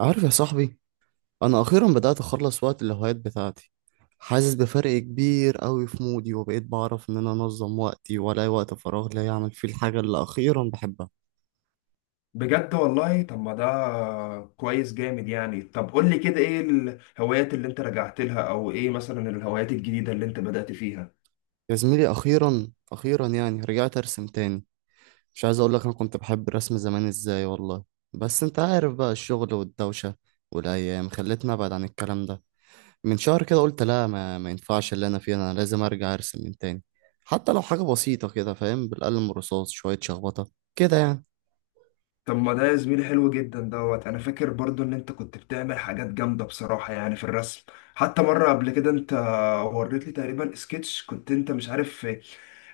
عارف يا صاحبي؟ انا اخيرا بدات اخلص وقت الهوايات بتاعتي. حاسس بفرق كبير قوي في مودي، وبقيت بعرف ان انا انظم وقتي والاقي وقت فراغ لا يعمل فيه الحاجه اللي اخيرا بحبها. بجد والله. طب ما ده كويس جامد يعني. طب قول لي كده، ايه الهوايات اللي انت رجعت لها، او ايه مثلا الهوايات الجديدة اللي انت بدأت فيها؟ يا زميلي، اخيرا اخيرا يعني رجعت ارسم تاني. مش عايز اقول لك انا كنت بحب الرسم زمان ازاي والله. بس انت عارف بقى، الشغل والدوشه والايام خلتني ابعد عن الكلام ده. من شهر كده قلت لا، ما ينفعش اللي انا فيه، انا لازم ارجع ارسم من تاني. حتى لو حاجه بسيطه كده فاهم، بالقلم الرصاص، شويه شخبطه كده يعني. طب ما ده يا زميلي حلو جدا. دوت انا فاكر برضو ان انت كنت بتعمل حاجات جامدة بصراحة يعني في الرسم. حتى مرة قبل كده انت وريت لي تقريبا سكتش، كنت انت مش عارف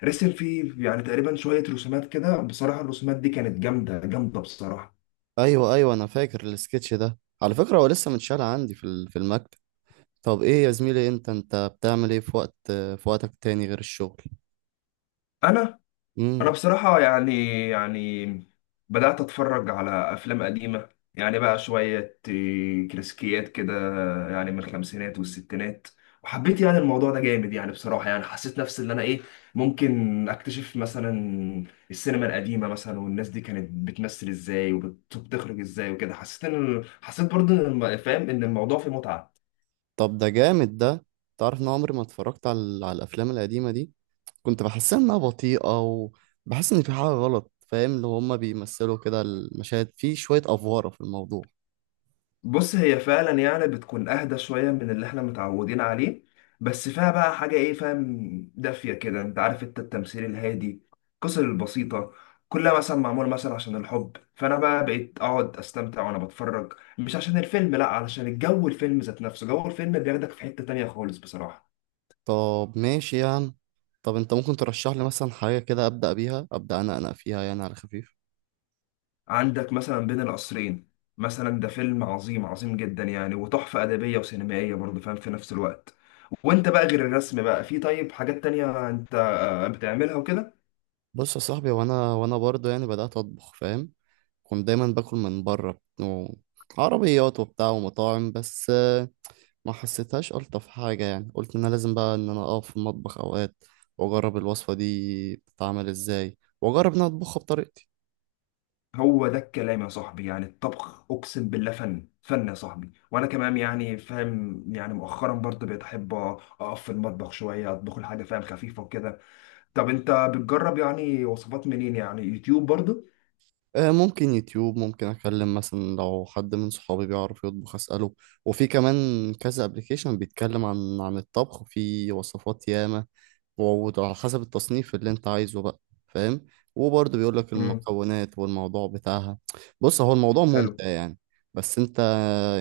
رسم فيه يعني تقريبا شوية رسومات كده، بصراحة الرسومات دي كانت جامدة جامدة بصراحة. ايوه ايوه، انا فاكر السكتش ده. على فكره هو لسه متشال عندي في المكتب. طب ايه يا زميلي، انت بتعمل ايه في وقتك تاني غير الشغل؟ انا انا امم. بصراحه يعني بدات اتفرج على افلام قديمه. يعني بقى شويه كلاسيكيات كده، يعني من الخمسينات والستينات. وحبيت يعني الموضوع ده جامد يعني بصراحه. يعني حسيت نفسي ان انا ايه، ممكن اكتشف مثلا السينما القديمه مثلا، والناس دي كانت بتمثل ازاي وبتخرج ازاي وكده. حسيت برضه إن فاهم ان الموضوع فيه متعه. طب ده جامد ده. تعرف ان عمري ما اتفرجت على الافلام القديمه دي. كنت بحسها انها بطيئه، وبحس ان في حاجه غلط فاهم، اللي هما بيمثلوا كده المشاهد، في شويه افواره في الموضوع. بص هي فعلا يعني بتكون اهدى شويه من اللي احنا متعودين عليه، بس فيها بقى حاجه ايه فاهم، دافيه كده، انت عارف، انت التمثيل الهادي، القصص البسيطه، كلها مثلا معمول مثلا عشان الحب. فانا بقى بقيت اقعد استمتع وانا بتفرج، مش عشان الفيلم، لا، علشان الجو، الفيلم ذات نفسه جو الفيلم بياخدك في حته تانية خالص بصراحه. طب ماشي يعني. طب انت ممكن ترشح لي مثلا حاجه كده ابدا بيها؟ ابدا انا فيها يعني على خفيف. عندك مثلا بين القصرين مثلا، ده فيلم عظيم عظيم جدا يعني، وتحفة أدبية وسينمائية برضه فاهم في نفس الوقت. وانت بقى غير الرسم بقى، في طيب حاجات تانية انت بتعملها وكده؟ بص يا صاحبي، وانا برضه يعني بدأت اطبخ فاهم. كنت دايما باكل من بره عربيات وبتاع ومطاعم. بس ما حسيتهاش الطف حاجه يعني، قلت ان انا لازم بقى ان انا اقف في المطبخ اوقات واجرب الوصفه دي بتتعمل ازاي، واجرب ان انا اطبخها بطريقتي. هو ده الكلام يا صاحبي. يعني الطبخ أقسم بالله فن فن يا صاحبي. وأنا كمان يعني فاهم، يعني مؤخرا برضه بقيت أحب أقف في المطبخ شوية أطبخ الحاجة فاهم خفيفة وكده. طب أنت بتجرب يعني وصفات منين؟ يعني يوتيوب برضه؟ آه، ممكن يوتيوب، ممكن اكلم مثلا لو حد من صحابي بيعرف يطبخ اساله. وفي كمان كذا ابلكيشن بيتكلم عن الطبخ، في وصفات ياما وعلى حسب التصنيف اللي انت عايزه بقى فاهم، وبرضه بيقول لك امم. المكونات والموضوع بتاعها. بص، هو الموضوع ممتع يعني. بس انت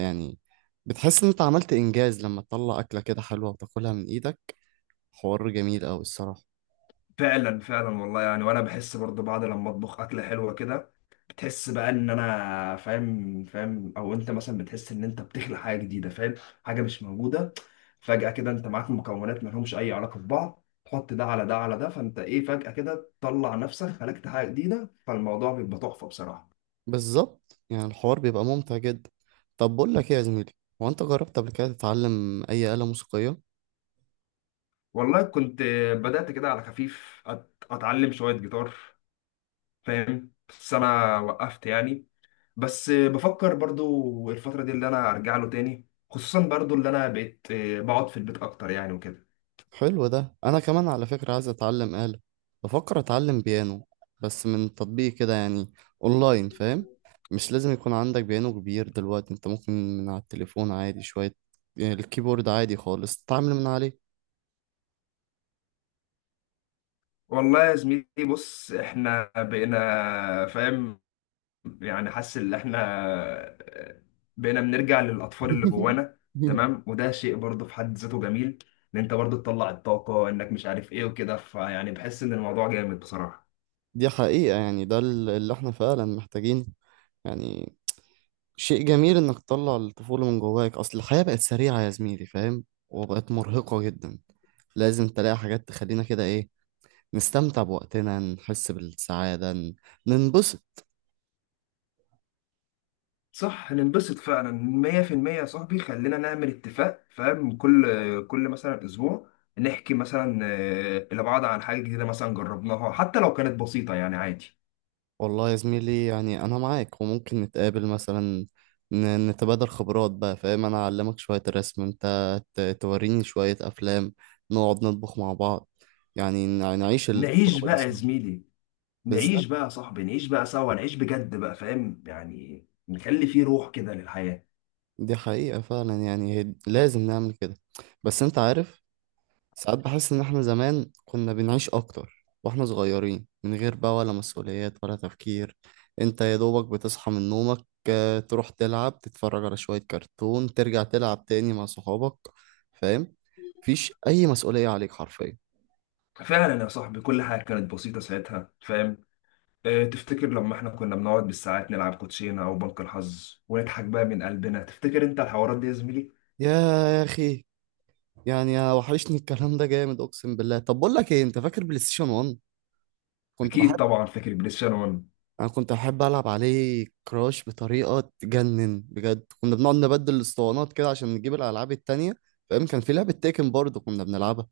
يعني بتحس ان انت عملت انجاز لما تطلع اكله كده حلوه وتاكلها من ايدك. حوار جميل قوي الصراحه. فعلا فعلا والله يعني. وانا بحس برضه بعد لما اطبخ اكله حلوه كده، بتحس بقى ان انا فاهم او انت مثلا بتحس ان انت بتخلق حاجه جديده فاهم، حاجه مش موجوده. فجاه كده انت معاك مكونات ما لهمش اي علاقه ببعض، تحط ده على ده على ده، فانت ايه فجاه كده تطلع نفسك خلقت حاجه جديده، فالموضوع بيبقى تحفه بصراحه. بالظبط، يعني الحوار بيبقى ممتع جدا. طب بقول لك ايه يا زميلي، هو انت جربت قبل كده تتعلم اي آلة موسيقية؟ والله كنت بدات كده على خفيف اتعلم شويه جيتار فاهم، بس انا وقفت يعني. بس بفكر برضو الفترة دي اللي أنا أرجع له تاني، خصوصا برضو اللي أنا بقيت بقعد في البيت أكتر يعني وكده. حلو ده، انا كمان على فكرة عايز اتعلم آلة. بفكر اتعلم بيانو، بس من تطبيق كده يعني، اونلاين فاهم. مش لازم يكون عندك بيانو كبير دلوقتي، انت ممكن من على التليفون عادي شوية يعني، الكيبورد عادي خالص تتعامل من عليه. والله يا زميلي، بص إحنا بقينا فاهم، يعني حاسس إن إحنا آه، بقينا بنرجع للأطفال اللي جوانا. تمام. وده شيء برضو في حد ذاته جميل، إن أنت برضو تطلع الطاقة إنك مش عارف إيه وكده، فيعني بحس إن الموضوع جامد بصراحة. دي حقيقة، يعني ده اللي احنا فعلا محتاجينه. يعني شيء جميل انك تطلع الطفولة من جواك، اصل الحياة بقت سريعة يا زميلي فاهم، وبقت مرهقة جدا. لازم تلاقي حاجات تخلينا كده ايه، نستمتع بوقتنا، نحس بالسعادة، ننبسط. صح، ننبسط فعلا 100% يا صاحبي. خلينا نعمل اتفاق فاهم، كل مثلا اسبوع نحكي مثلا لبعض عن حاجه جديده مثلا جربناها، حتى لو كانت بسيطه يعني عادي. والله يا زميلي يعني أنا معاك، وممكن نتقابل مثلا، نتبادل خبرات بقى فاهم. أنا أعلمك شوية رسم، أنت توريني شوية أفلام، نقعد نطبخ مع بعض، يعني نعيش نعيش التجربة دي بقى يا سوا. زميلي، نعيش بالظبط. بقى يا صاحبي، نعيش بقى سوا، نعيش بجد بقى فاهم، يعني نخلي فيه روح كده للحياه. دي حقيقة فعلا، يعني لازم نعمل كده. بس أنت عارف، ساعات بحس إن إحنا زمان كنا بنعيش أكتر وإحنا صغيرين، من غير بقى ولا مسؤوليات ولا تفكير. أنت يا دوبك بتصحى من نومك، تروح تلعب، تتفرج على شوية كرتون، ترجع تلعب تاني مع صحابك فاهم، مفيش أي مسؤولية عليك حرفيا. فعلا يا صاحبي، كل حاجه كانت بسيطه ساعتها فاهم. تفتكر لما احنا كنا بنقعد بالساعات نلعب كوتشينه او بنك الحظ ونضحك بقى من قلبنا؟ تفتكر انت الحوارات دي يا زميلي؟ يا يا أخي، يعني وحشني الكلام ده جامد أقسم بالله. طب بقول لك إيه، أنت فاكر بلاي ستيشن 1؟ كنت اكيد بحب، طبعا فاكر بلاي ستيشن 1. انا كنت احب العب عليه كراش بطريقه تجنن بجد. كنا بنقعد نبدل الاسطوانات كده عشان نجيب الالعاب التانية فاهم. كان في لعبه تيكن برضه كنا بنلعبها.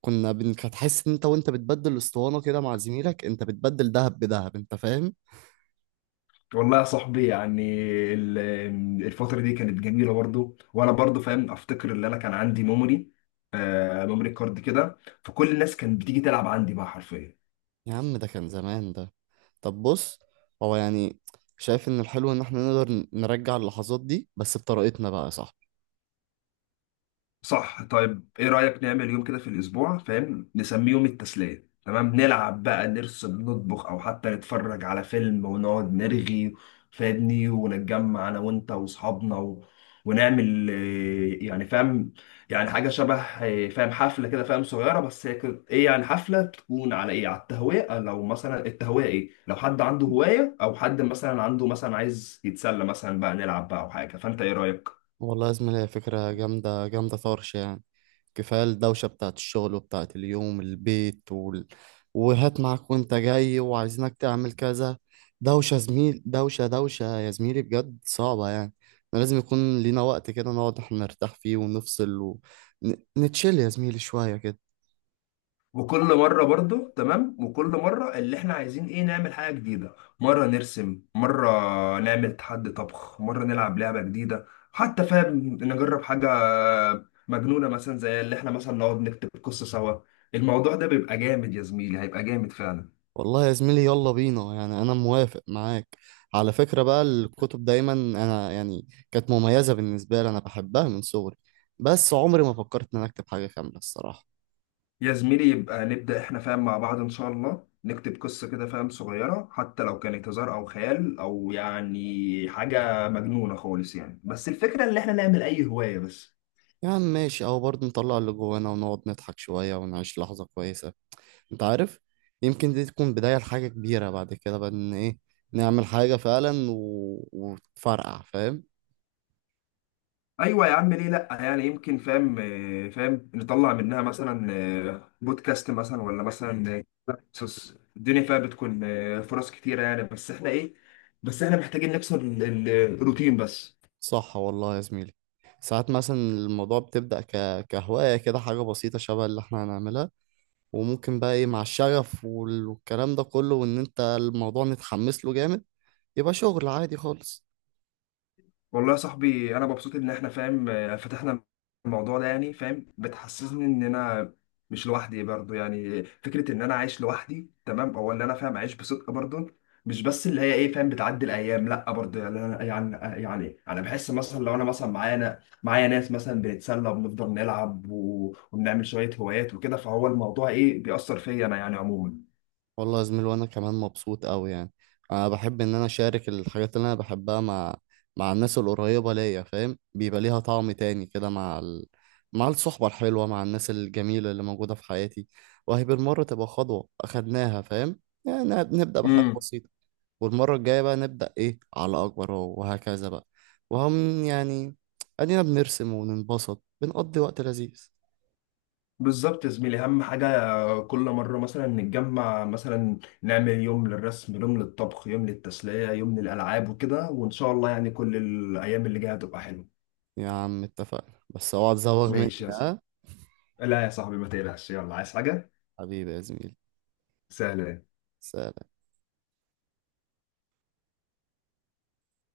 هتحس ان انت وانت بتبدل الاسطوانه كده مع زميلك، انت بتبدل دهب بدهب انت فاهم. والله يا صاحبي يعني ال- الفتره دي كانت جميله برضو. وانا برضو فاهم افتكر ان انا كان عندي ميموري كارد كده، فكل الناس كانت بتيجي تلعب عندي بقى حرفيا. يا عم ده كان زمان ده. طب بص، هو يعني شايف ان الحلو ان احنا نقدر نرجع اللحظات دي بس بطريقتنا بقى، صح؟ صح. طيب ايه رأيك نعمل يوم كده في الاسبوع فاهم، نسميه يوم التسلية؟ تمام، نلعب بقى، نرسم، نطبخ، او حتى نتفرج على فيلم ونقعد نرغي فاهمني، ونتجمع انا وانت واصحابنا ونعمل يعني فاهم، يعني حاجة شبه فاهم حفلة كده فاهم صغيرة. بس هي ايه يعني، حفلة تكون على ايه، على التهوية. لو مثلا التهوية ايه، لو حد عنده هواية او حد مثلا عنده مثلا عايز يتسلى مثلا بقى نلعب بقى او حاجة. فانت ايه رأيك؟ والله يا زميلي هي فكرة جامدة جامدة طرش يعني. كفاية الدوشة بتاعت الشغل وبتاعت اليوم، البيت وهات معاك وانت جاي وعايزينك تعمل كذا. دوشة زميل، دوشة دوشة يا زميلي بجد، صعبة يعني. احنا لازم يكون لينا وقت كده نقعد احنا نرتاح فيه ونفصل، ونتشيل يا زميلي شوية كده. وكل مره برضو تمام، وكل مره اللي احنا عايزين ايه، نعمل حاجه جديده، مره نرسم، مره نعمل تحدي طبخ، مره نلعب لعبه جديده، حتى فاهم نجرب حاجه مجنونه مثلا، زي اللي احنا مثلا نقعد نكتب قصه سوا. الموضوع ده بيبقى جامد يا زميلي، هيبقى جامد فعلا. والله يا زميلي يلا بينا يعني، انا موافق معاك. على فكرة بقى، الكتب دايما انا يعني كانت مميزة بالنسبة لي، انا بحبها من صغري. بس عمري ما فكرت ان انا اكتب حاجة كاملة الصراحة. يا زميلي يبقى نبدا احنا فاهم مع بعض ان شاء الله، نكتب قصه كده فاهم صغيره، حتى لو كانت هزار او خيال او يعني حاجه مجنونه خالص يعني، بس الفكره ان احنا نعمل اي هوايه بس. يا عم ماشي، اهو برضه نطلع اللي جوانا ونقعد نضحك شوية ونعيش لحظة كويسة. انت عارف، يمكن دي تكون بداية لحاجة كبيرة بعد كده بقى، ان ايه، نعمل حاجة فعلا وتفرقع فاهم. ايوه يا عم، ليه لا يعني. يمكن فاهم فاهم نطلع منها مثلا بودكاست مثلا، ولا مثلا قصص. الدنيا فيها بتكون فرص كتيره يعني. بس احنا ايه، بس احنا محتاجين نكسر الروتين بس. صح والله يا زميلي. ساعات مثلا الموضوع بتبدأ كهواية كده، حاجة بسيطة شبه اللي احنا هنعملها، وممكن بقى ايه مع الشغف والكلام ده كله، وان انت الموضوع متحمس له جامد، يبقى شغل عادي خالص. والله يا صاحبي، انا مبسوط ان احنا فاهم فتحنا الموضوع ده. يعني فاهم بتحسسني ان انا مش لوحدي برضو، يعني فكره ان انا عايش لوحدي تمام، او ان انا فاهم عايش بصدق برضو، مش بس اللي هي ايه فاهم بتعدي الايام، لا. برضو يعني انا يعني انا بحس مثلا لو انا مثلا معانا معايا ناس مثلا بنتسلى وبنفضل نلعب وبنعمل شويه هوايات وكده، فهو الموضوع ايه بيأثر فيا انا يعني عموما. والله يا زميل، وانا كمان مبسوط قوي يعني. انا بحب ان انا اشارك الحاجات اللي انا بحبها مع الناس القريبة ليا فاهم، بيبقى ليها طعم تاني كده مع الصحبة الحلوة، مع الناس الجميلة اللي موجودة في حياتي. وهي بالمرة تبقى خطوة اخدناها فاهم، يعني نبدأ بحاجة بسيطة، والمرة الجاية بقى نبدأ إيه على أكبر وهكذا بقى. وهم يعني أدينا بنرسم وننبسط، بنقضي وقت لذيذ. بالظبط يا زميلي. اهم حاجه كل مره مثلا نتجمع، مثلا نعمل يوم للرسم، يوم للطبخ، يوم للتسليه، يوم للالعاب وكده. وان شاء الله يعني كل الايام اللي جايه هتبقى حلوه. يا عم اتفقنا، بس اوعى تزوغ مني ماشي يا صاحبي. ها. لا يا صاحبي ما تقلقش. يلا، عايز حاجه؟ حبيبي يا زميلي. سهله. سلام.